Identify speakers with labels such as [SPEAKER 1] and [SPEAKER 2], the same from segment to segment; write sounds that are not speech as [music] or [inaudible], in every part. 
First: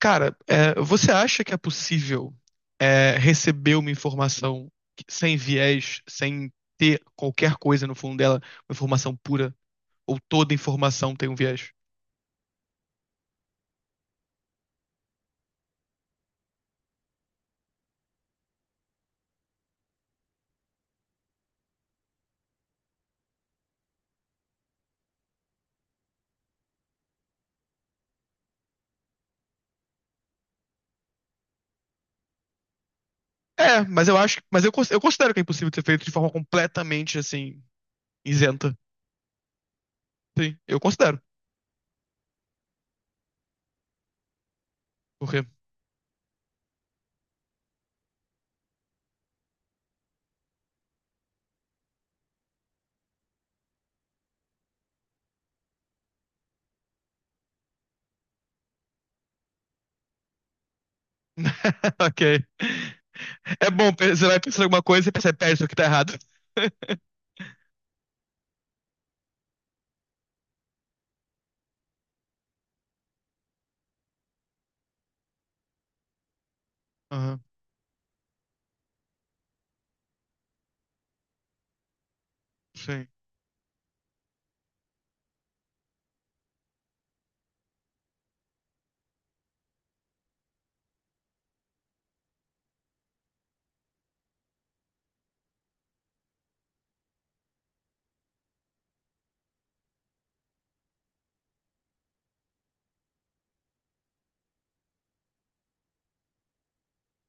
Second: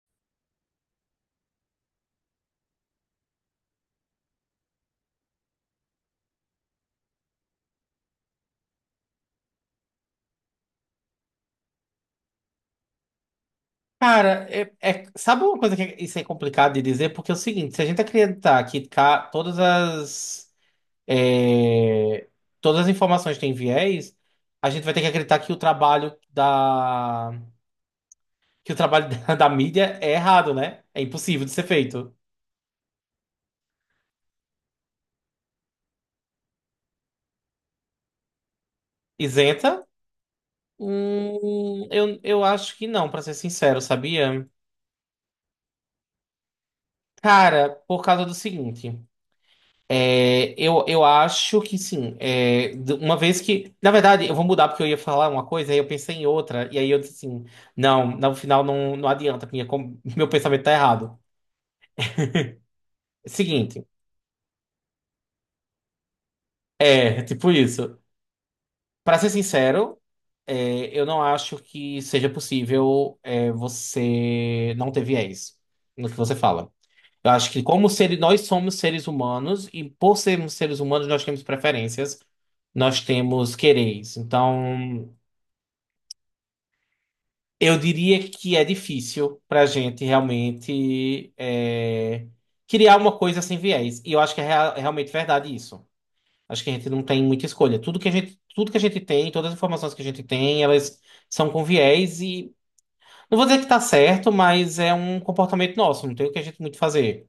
[SPEAKER 1] Cara, você acha que é possível receber uma informação sem viés, sem ter qualquer coisa no fundo dela, uma informação pura, ou toda informação tem um viés?
[SPEAKER 2] Cara, sabe uma coisa que isso é complicado de dizer? Porque é o seguinte, se a gente acreditar que todas é, as informações têm viés, a gente vai ter que acreditar que o trabalho da que o trabalho [laughs] da mídia é errado, né? É impossível de ser feito.
[SPEAKER 1] É, mas eu acho, eu considero que é impossível de ser feito de forma completamente assim, isenta.
[SPEAKER 2] Isenta?
[SPEAKER 1] Sim, eu considero.
[SPEAKER 2] Eu acho que não, pra ser sincero, sabia?
[SPEAKER 1] Por quê?
[SPEAKER 2] Cara, por causa do seguinte. Eu acho que sim. Uma vez que. Na verdade, eu vou mudar porque eu ia falar uma coisa, aí eu pensei em outra, e aí eu disse assim: não, no final não, não adianta, porque [laughs] meu pensamento tá errado.
[SPEAKER 1] [laughs] Ok. É
[SPEAKER 2] Seguinte,
[SPEAKER 1] bom, você vai pensando em alguma coisa e percebe, pera, isso aqui tá errado. [laughs]
[SPEAKER 2] tipo isso. Pra ser sincero, eu não acho que seja possível você não ter viés no que você fala. Eu
[SPEAKER 1] Aham,
[SPEAKER 2] acho que, como seres, nós somos seres humanos, e por sermos seres humanos, nós temos preferências, nós
[SPEAKER 1] sim.
[SPEAKER 2] temos quereres. Então. Eu diria que é difícil para a gente realmente criar uma coisa sem viés. E eu acho que é realmente verdade isso. Acho que a gente não tem muita escolha. Tudo que a gente tem, todas as informações que a gente tem, elas são com viés e não vou dizer que está certo, mas é um comportamento nosso. Não tem o que a gente muito fazer.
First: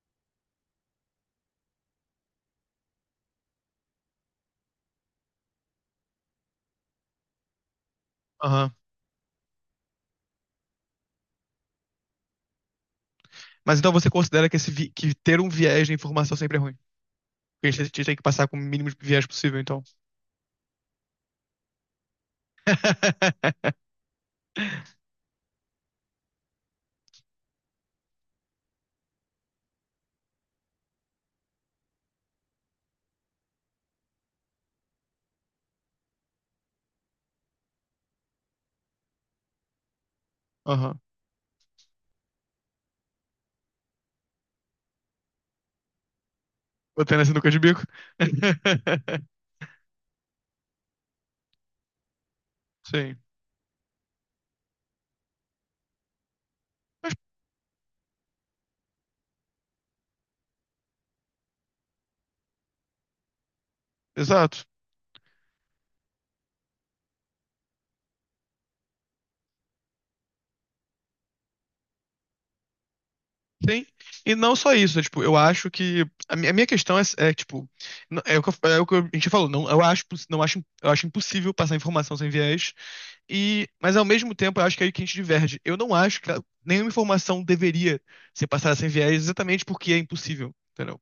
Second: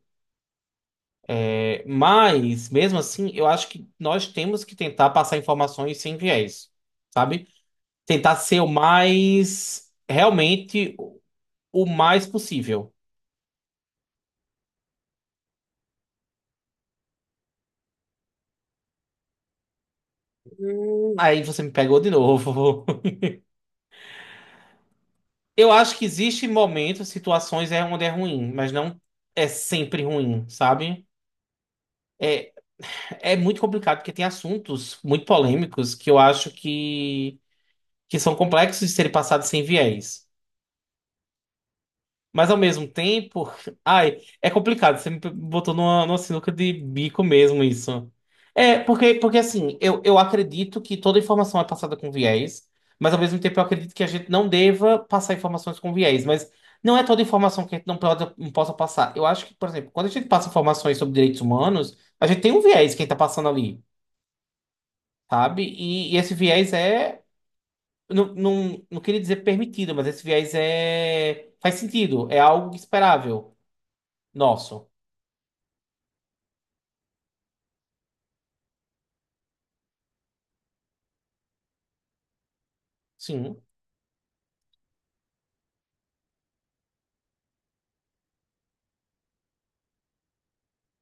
[SPEAKER 2] É, mas mesmo assim, eu acho que nós temos que tentar passar informações sem viés, sabe? Tentar ser o
[SPEAKER 1] Aham.
[SPEAKER 2] mais realmente o mais possível.
[SPEAKER 1] Mas então você considera que, que ter um viés de informação sempre é ruim? Porque a gente que passar com o mínimo de viés possível, então.
[SPEAKER 2] Aí você me pegou de novo.
[SPEAKER 1] [laughs]
[SPEAKER 2] [laughs] Eu acho que existem momentos, situações onde é ruim, mas não é sempre ruim, sabe? É muito complicado porque tem assuntos muito polêmicos que que são complexos de serem passados sem viés.
[SPEAKER 1] Aham.
[SPEAKER 2] Mas ao mesmo tempo, ai, é complicado. Você me botou numa sinuca de
[SPEAKER 1] Botando
[SPEAKER 2] bico
[SPEAKER 1] assim no canto de
[SPEAKER 2] mesmo
[SPEAKER 1] bico.
[SPEAKER 2] isso. Porque
[SPEAKER 1] [laughs]
[SPEAKER 2] assim, eu acredito que toda informação é passada com viés, mas
[SPEAKER 1] Sim,
[SPEAKER 2] ao mesmo tempo eu acredito que a gente não deva passar informações com viés. Mas não é toda informação que a gente não possa passar. Eu acho que, por exemplo, quando a gente passa informações sobre direitos humanos, a gente tem um viés quem tá passando ali,
[SPEAKER 1] exato.
[SPEAKER 2] sabe? E esse viés é. Não, não, não queria dizer permitido, mas esse viés, faz sentido, é algo esperável.
[SPEAKER 1] Sim. E não só
[SPEAKER 2] Nosso.
[SPEAKER 1] isso, né? Tipo, eu acho que. A minha questão é, é, tipo, é o que, é o que a gente falou, não, não acho, eu acho impossível passar informação sem viés.
[SPEAKER 2] Sim.
[SPEAKER 1] E, mas ao mesmo tempo, eu acho que é aí que a gente diverge. Eu não acho que nenhuma informação deveria ser passada sem viés, exatamente porque é impossível. Entendeu?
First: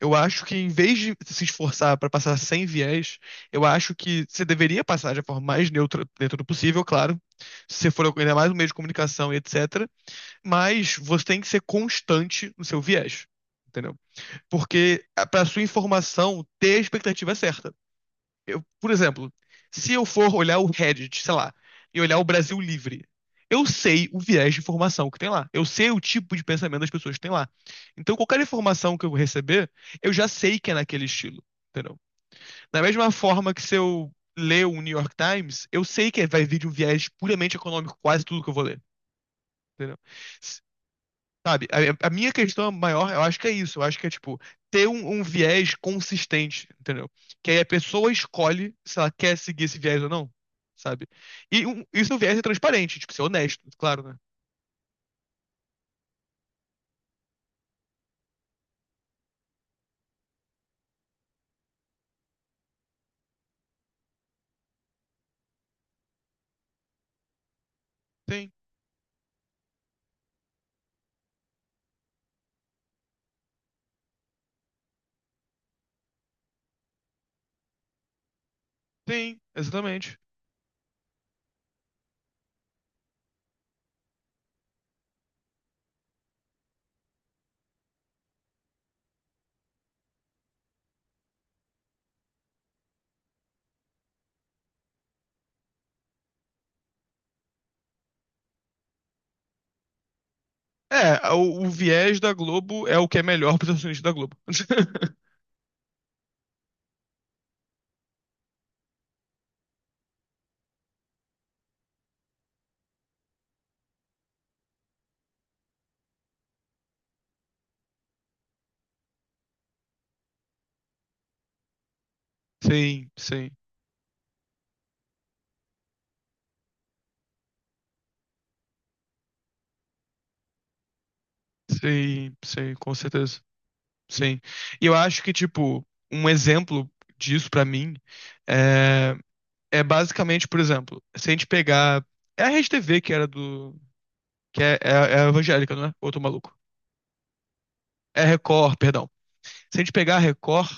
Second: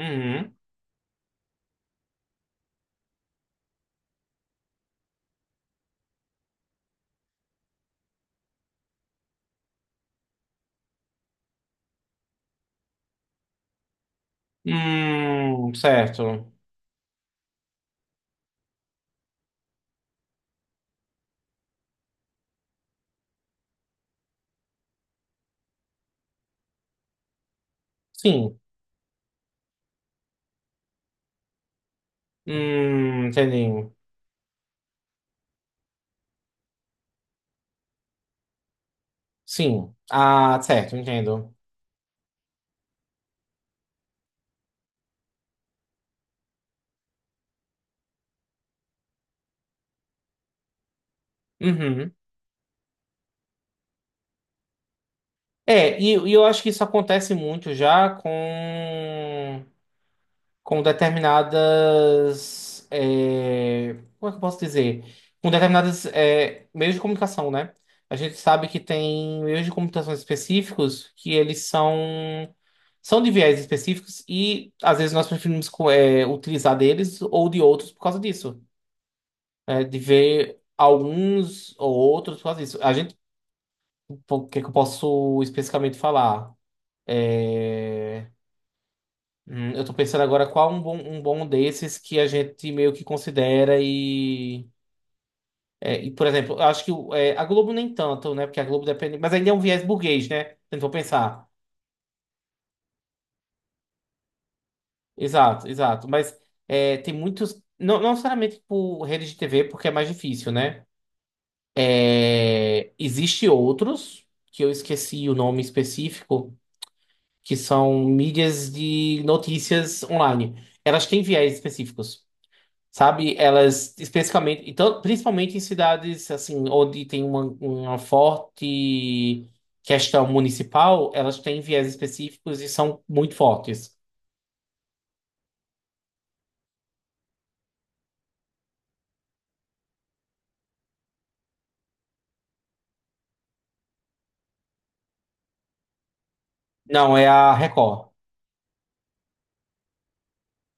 [SPEAKER 1] Eu acho que, em vez de se esforçar para passar sem viés, eu acho que você deveria passar de forma mais neutra dentro do possível, claro. Se você for ainda mais um meio de comunicação e etc. Mas você tem que ser constante no seu viés, entendeu? Porque, para sua informação
[SPEAKER 2] Certo.
[SPEAKER 1] ter a expectativa é certa. Eu, por exemplo, se eu for olhar o Reddit, sei lá, e olhar o Brasil Livre, eu sei o viés de informação que tem lá. Eu sei o tipo de pensamento das pessoas que tem lá. Então, qualquer
[SPEAKER 2] Sim.
[SPEAKER 1] informação que eu receber, eu já sei que é naquele estilo, entendeu? Da mesma forma que, se
[SPEAKER 2] Entendi.
[SPEAKER 1] eu ler o New York Times, eu sei que vai vir de um viés puramente econômico, quase tudo que eu vou ler.
[SPEAKER 2] Sim.
[SPEAKER 1] Entendeu?
[SPEAKER 2] Ah, certo, entendo.
[SPEAKER 1] Sabe, a minha questão maior, eu acho que é isso. Eu acho que é, tipo, ter um viés consistente, entendeu? Que aí a pessoa escolhe se ela quer seguir esse viés ou não, sabe? E um, isso
[SPEAKER 2] Uhum.
[SPEAKER 1] é um viés é transparente, tipo, ser honesto, claro, né?
[SPEAKER 2] E eu acho que isso acontece muito já com determinadas. Como é que eu posso dizer? Com determinadas meios de comunicação, né? A gente
[SPEAKER 1] Sim,
[SPEAKER 2] sabe que tem meios de comunicação específicos que eles são. São de viés específicos e às vezes nós preferimos utilizar deles ou de outros por causa disso.
[SPEAKER 1] sim,
[SPEAKER 2] É, de
[SPEAKER 1] exatamente.
[SPEAKER 2] ver alguns ou outros por causa disso. A gente, o que é que eu posso especificamente falar? É, eu tô pensando agora qual um bom desses que a gente meio que considera e. Por exemplo, eu acho que a Globo nem tanto, né? Porque a Globo depende. Mas ainda é um viés burguês, né? Se a gente for
[SPEAKER 1] É,
[SPEAKER 2] pensar.
[SPEAKER 1] o viés da Globo é o que é melhor [laughs] para os acionistas da Globo. [laughs]
[SPEAKER 2] Exato, exato. Mas tem muitos. Não, não necessariamente por rede de TV, porque é mais difícil, né? É, existe outros, que eu esqueci o nome específico, que são mídias de notícias online. Elas têm viés específicos,
[SPEAKER 1] Sim,
[SPEAKER 2] sabe?
[SPEAKER 1] sim,
[SPEAKER 2] Elas, especificamente, então, principalmente em cidades, assim, onde tem uma forte questão municipal, elas têm viés
[SPEAKER 1] sim,
[SPEAKER 2] específicos e
[SPEAKER 1] sim, com
[SPEAKER 2] são muito
[SPEAKER 1] certeza.
[SPEAKER 2] fortes.
[SPEAKER 1] Sim. E eu acho que, tipo, um exemplo disso pra mim é é basicamente, por exemplo, se a gente pegar. É a Rede TV que era do. Que é, é, é a evangélica, não é? Outro maluco.
[SPEAKER 2] Não, é a Record.
[SPEAKER 1] É a Record, perdão. Se a gente pegar a Record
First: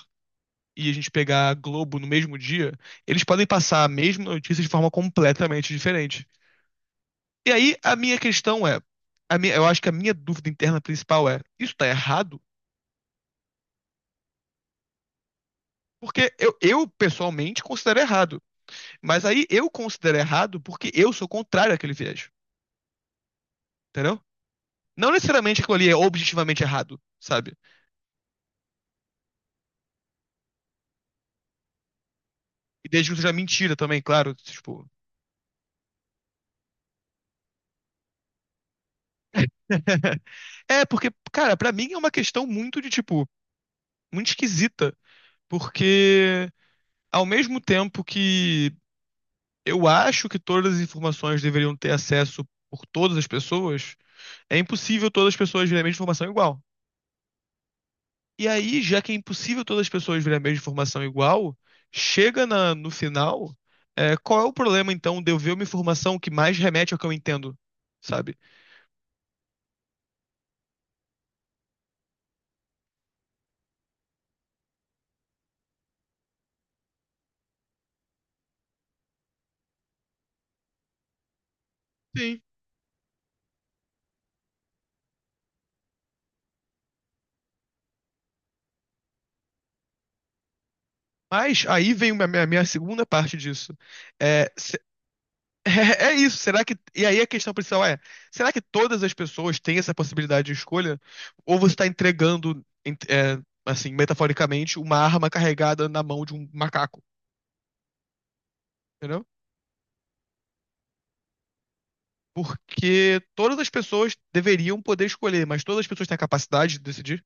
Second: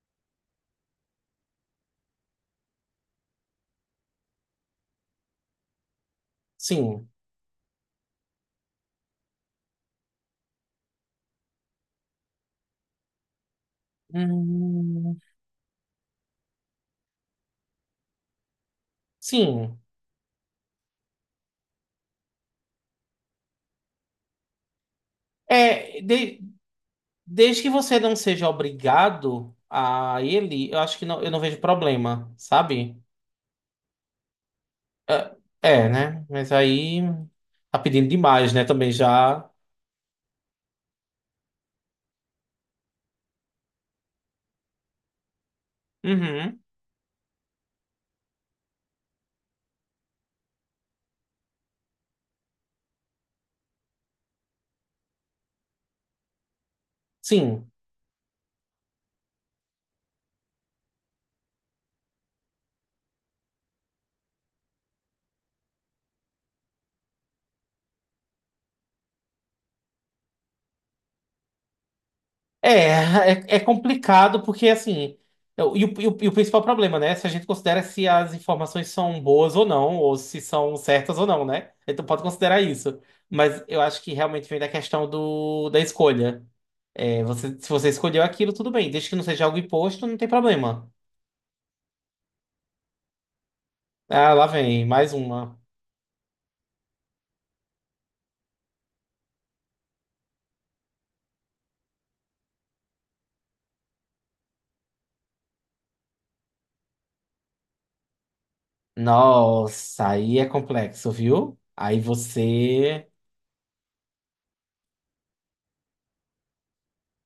[SPEAKER 1] e a gente pegar a Globo no mesmo dia, eles podem passar a mesma notícia de forma completamente diferente.
[SPEAKER 2] Sim.
[SPEAKER 1] E aí, a minha questão é. A minha, eu acho que a minha dúvida interna principal é: isso tá errado?
[SPEAKER 2] Hum,
[SPEAKER 1] Porque eu pessoalmente considero errado. Mas aí eu
[SPEAKER 2] sim.
[SPEAKER 1] considero errado porque eu sou contrário àquele viés. Entendeu? Não necessariamente aquilo ali é
[SPEAKER 2] É, de-
[SPEAKER 1] objetivamente errado, sabe?
[SPEAKER 2] Desde que você não seja obrigado a ele, eu acho que não, eu não vejo problema,
[SPEAKER 1] E
[SPEAKER 2] sabe?
[SPEAKER 1] desde que não seja mentira também, claro. Tipo.
[SPEAKER 2] É, né? Mas aí tá pedindo demais, né? Também já.
[SPEAKER 1] [laughs] É, porque, cara, pra mim é uma questão muito de, tipo, muito esquisita. Porque,
[SPEAKER 2] Uhum.
[SPEAKER 1] ao mesmo tempo que eu acho que todas as informações deveriam ter acesso por todas as pessoas, é impossível todas as pessoas verem a mesma informação igual.
[SPEAKER 2] Sim.
[SPEAKER 1] E aí, já que é impossível todas as pessoas verem a mesma informação igual, chega no final, é, qual é o problema, então, de eu ver uma informação que mais remete ao que eu entendo, sabe?
[SPEAKER 2] É, [laughs] é, é complicado porque assim. E o principal problema, né? Se a gente considera se as informações são boas ou não, ou se são certas ou não, né? Então pode considerar isso. Mas eu acho que realmente vem da questão da escolha. É, você, se você escolheu aquilo, tudo bem. Desde que não seja algo imposto, não tem problema.
[SPEAKER 1] Mas aí vem a minha segunda parte disso.
[SPEAKER 2] Ah, lá
[SPEAKER 1] É,
[SPEAKER 2] vem, mais uma.
[SPEAKER 1] [laughs] é isso, será que. E aí a questão principal é: será que todas as pessoas têm essa possibilidade de escolha? Ou você está entregando, assim, metaforicamente, uma arma carregada na mão de um macaco? Entendeu?
[SPEAKER 2] Nossa, aí é complexo, viu? Aí você,
[SPEAKER 1] Porque todas as pessoas deveriam poder escolher, mas todas as pessoas têm a capacidade de decidir?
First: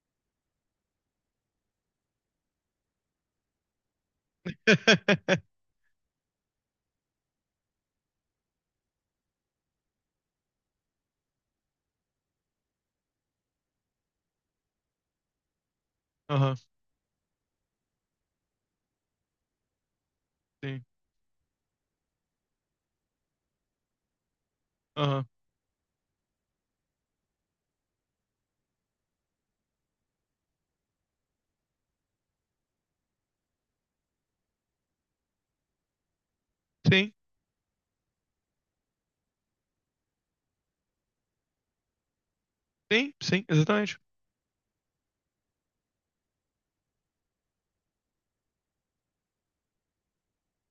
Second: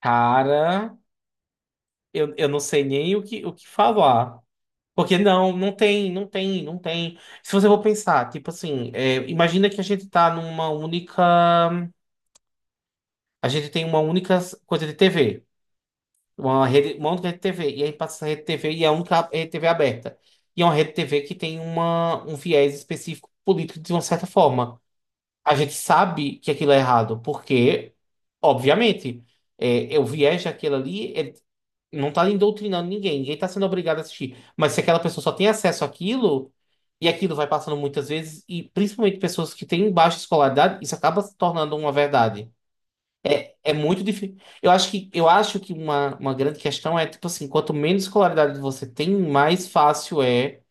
[SPEAKER 2] cara, eu não sei nem o que falar. Porque
[SPEAKER 1] [laughs]
[SPEAKER 2] não tem. Se você for pensar, tipo assim, é, imagina que a gente tá numa única. A gente tem uma única coisa de TV.
[SPEAKER 1] Aham,
[SPEAKER 2] Uma rede, uma única rede TV. E aí passa essa rede TV e é a única rede TV aberta. E é uma
[SPEAKER 1] sim.
[SPEAKER 2] rede TV que tem uma, um viés específico político de uma certa forma.
[SPEAKER 1] Aham.
[SPEAKER 2] A gente sabe que aquilo é errado, porque, obviamente, é o viés daquilo ali não está indoutrinando ninguém, ninguém está sendo obrigado a assistir. Mas se aquela pessoa só tem acesso àquilo, e
[SPEAKER 1] Sim,
[SPEAKER 2] aquilo vai passando muitas vezes, e principalmente pessoas que têm baixa escolaridade, isso acaba se tornando uma verdade.
[SPEAKER 1] sim, sim,
[SPEAKER 2] É, é
[SPEAKER 1] exatamente.
[SPEAKER 2] muito difícil. Eu acho que uma grande questão é, tipo assim, quanto menos escolaridade você tem, mais fácil é,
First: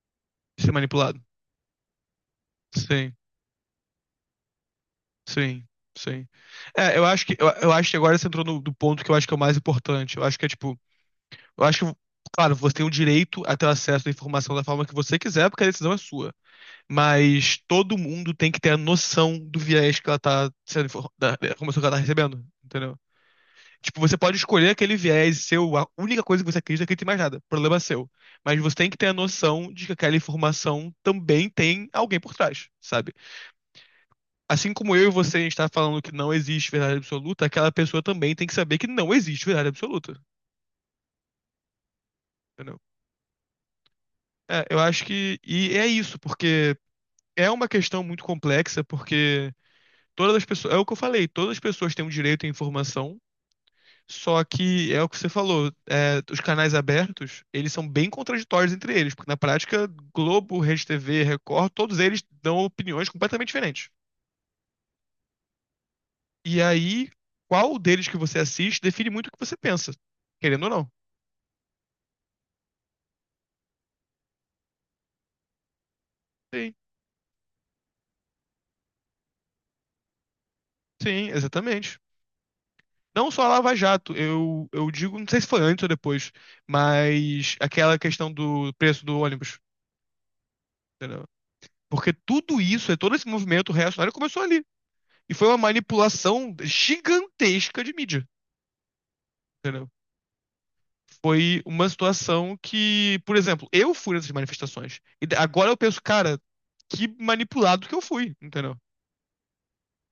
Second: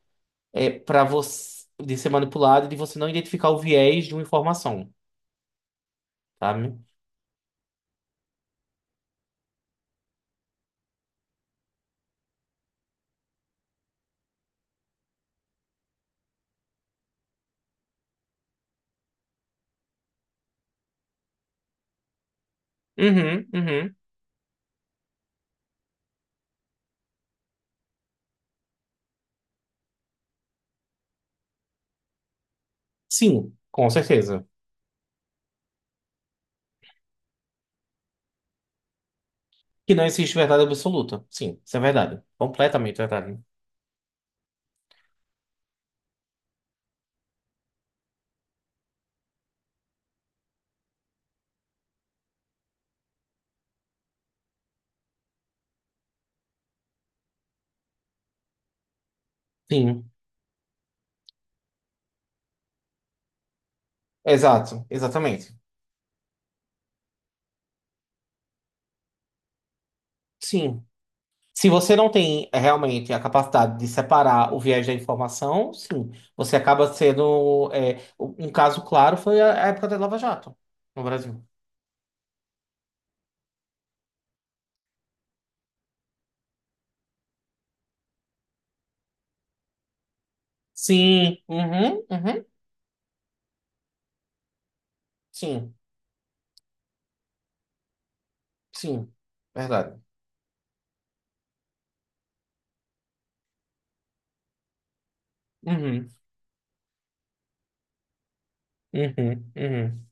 [SPEAKER 2] é
[SPEAKER 1] Ser
[SPEAKER 2] para
[SPEAKER 1] manipulado.
[SPEAKER 2] você de ser manipulado e de você não
[SPEAKER 1] Sim.
[SPEAKER 2] identificar o viés de uma informação,
[SPEAKER 1] Sim, sim.
[SPEAKER 2] sabe?
[SPEAKER 1] É, eu acho que eu acho que agora você entrou no do ponto que eu acho que é o mais importante. Eu acho que é tipo, eu acho que, claro, você tem o direito a ter acesso à informação da forma que você quiser, porque a decisão é sua. Mas todo mundo tem que ter a noção do viés que ela tá da da informação que ela tá recebendo, entendeu?
[SPEAKER 2] Uhum, uhum.
[SPEAKER 1] Tipo, você pode escolher aquele viés seu, a única coisa que você acredita é que não tem mais nada, problema seu. Mas você tem que ter a noção de que aquela informação também tem alguém por trás, sabe?
[SPEAKER 2] Sim, com certeza.
[SPEAKER 1] Assim como eu e você, a gente tá falando que não existe verdade absoluta, aquela pessoa também tem que saber que não existe verdade
[SPEAKER 2] Que não
[SPEAKER 1] absoluta,
[SPEAKER 2] existe verdade absoluta. Sim, isso é verdade.
[SPEAKER 1] entendeu?
[SPEAKER 2] Completamente verdade.
[SPEAKER 1] É, eu acho que. E é isso, porque é uma questão muito complexa, porque todas as pessoas. É o que eu falei, todas as pessoas têm o direito à informação, só que é o que você falou, é, os canais abertos, eles são bem contraditórios entre eles, porque, na prática,
[SPEAKER 2] Sim,
[SPEAKER 1] Globo, RedeTV, Record, todos eles dão opiniões completamente diferentes.
[SPEAKER 2] exato, exatamente.
[SPEAKER 1] E aí, qual deles que você assiste define muito o que você pensa, querendo ou
[SPEAKER 2] Sim.
[SPEAKER 1] não.
[SPEAKER 2] Se você não tem realmente a capacidade de separar o viés da informação, sim, você
[SPEAKER 1] Sim.
[SPEAKER 2] acaba sendo. É, um caso claro foi a época da Lava Jato no
[SPEAKER 1] Sim,
[SPEAKER 2] Brasil.
[SPEAKER 1] exatamente. Não só a Lava Jato, eu digo, não sei se foi antes ou depois, mas aquela questão do preço do ônibus, entendeu?
[SPEAKER 2] Sim, uhum,
[SPEAKER 1] Porque
[SPEAKER 2] uhum,
[SPEAKER 1] tudo isso, é todo esse movimento reacionário começou ali. E foi uma
[SPEAKER 2] sim,
[SPEAKER 1] manipulação gigantesca de mídia,
[SPEAKER 2] sim,
[SPEAKER 1] entendeu?
[SPEAKER 2] verdade.
[SPEAKER 1] Foi uma situação que, por exemplo, eu fui nessas manifestações. E agora eu penso,
[SPEAKER 2] Uhum,
[SPEAKER 1] cara, que manipulado que eu fui, entendeu?
[SPEAKER 2] uhum, uhum.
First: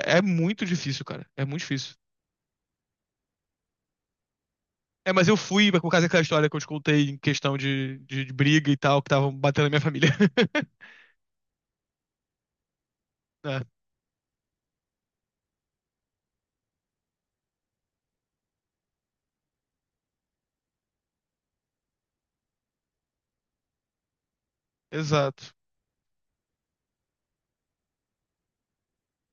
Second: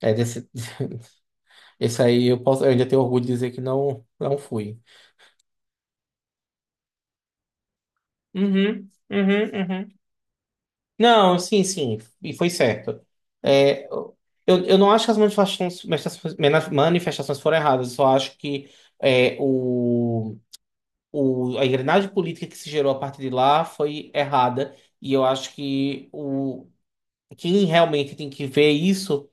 [SPEAKER 2] É
[SPEAKER 1] é
[SPEAKER 2] desse,
[SPEAKER 1] muito difícil, cara.
[SPEAKER 2] [laughs]
[SPEAKER 1] É muito difícil.
[SPEAKER 2] esse aí eu posso, eu ainda tenho orgulho de dizer que não, não fui.
[SPEAKER 1] É, mas eu fui por causa daquela história que eu te contei em questão de briga e
[SPEAKER 2] Uhum,
[SPEAKER 1] tal, que estavam
[SPEAKER 2] uhum,
[SPEAKER 1] batendo na minha
[SPEAKER 2] uhum.
[SPEAKER 1] família. [laughs]
[SPEAKER 2] Não, sim, sim, e foi certo.
[SPEAKER 1] É,
[SPEAKER 2] É, eu, eu não acho que as manifestações foram erradas, eu só acho que é, o, o, a engrenagem política que se gerou a partir de lá foi errada, e eu
[SPEAKER 1] exato.
[SPEAKER 2] acho que o, quem realmente tem que ver isso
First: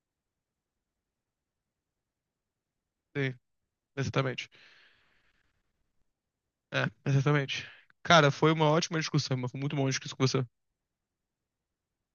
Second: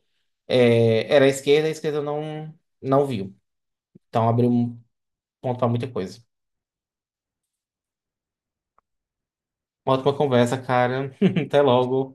[SPEAKER 2] era a esquerda, e a esquerda não viu.
[SPEAKER 1] Sim,
[SPEAKER 2] Então
[SPEAKER 1] exatamente.
[SPEAKER 2] abriu um ponto para muita coisa.
[SPEAKER 1] É, exatamente. Cara, foi uma ótima discussão, mas foi muito bom
[SPEAKER 2] Uma
[SPEAKER 1] discutir isso
[SPEAKER 2] ótima
[SPEAKER 1] com você.
[SPEAKER 2] conversa, cara. [laughs] Até logo.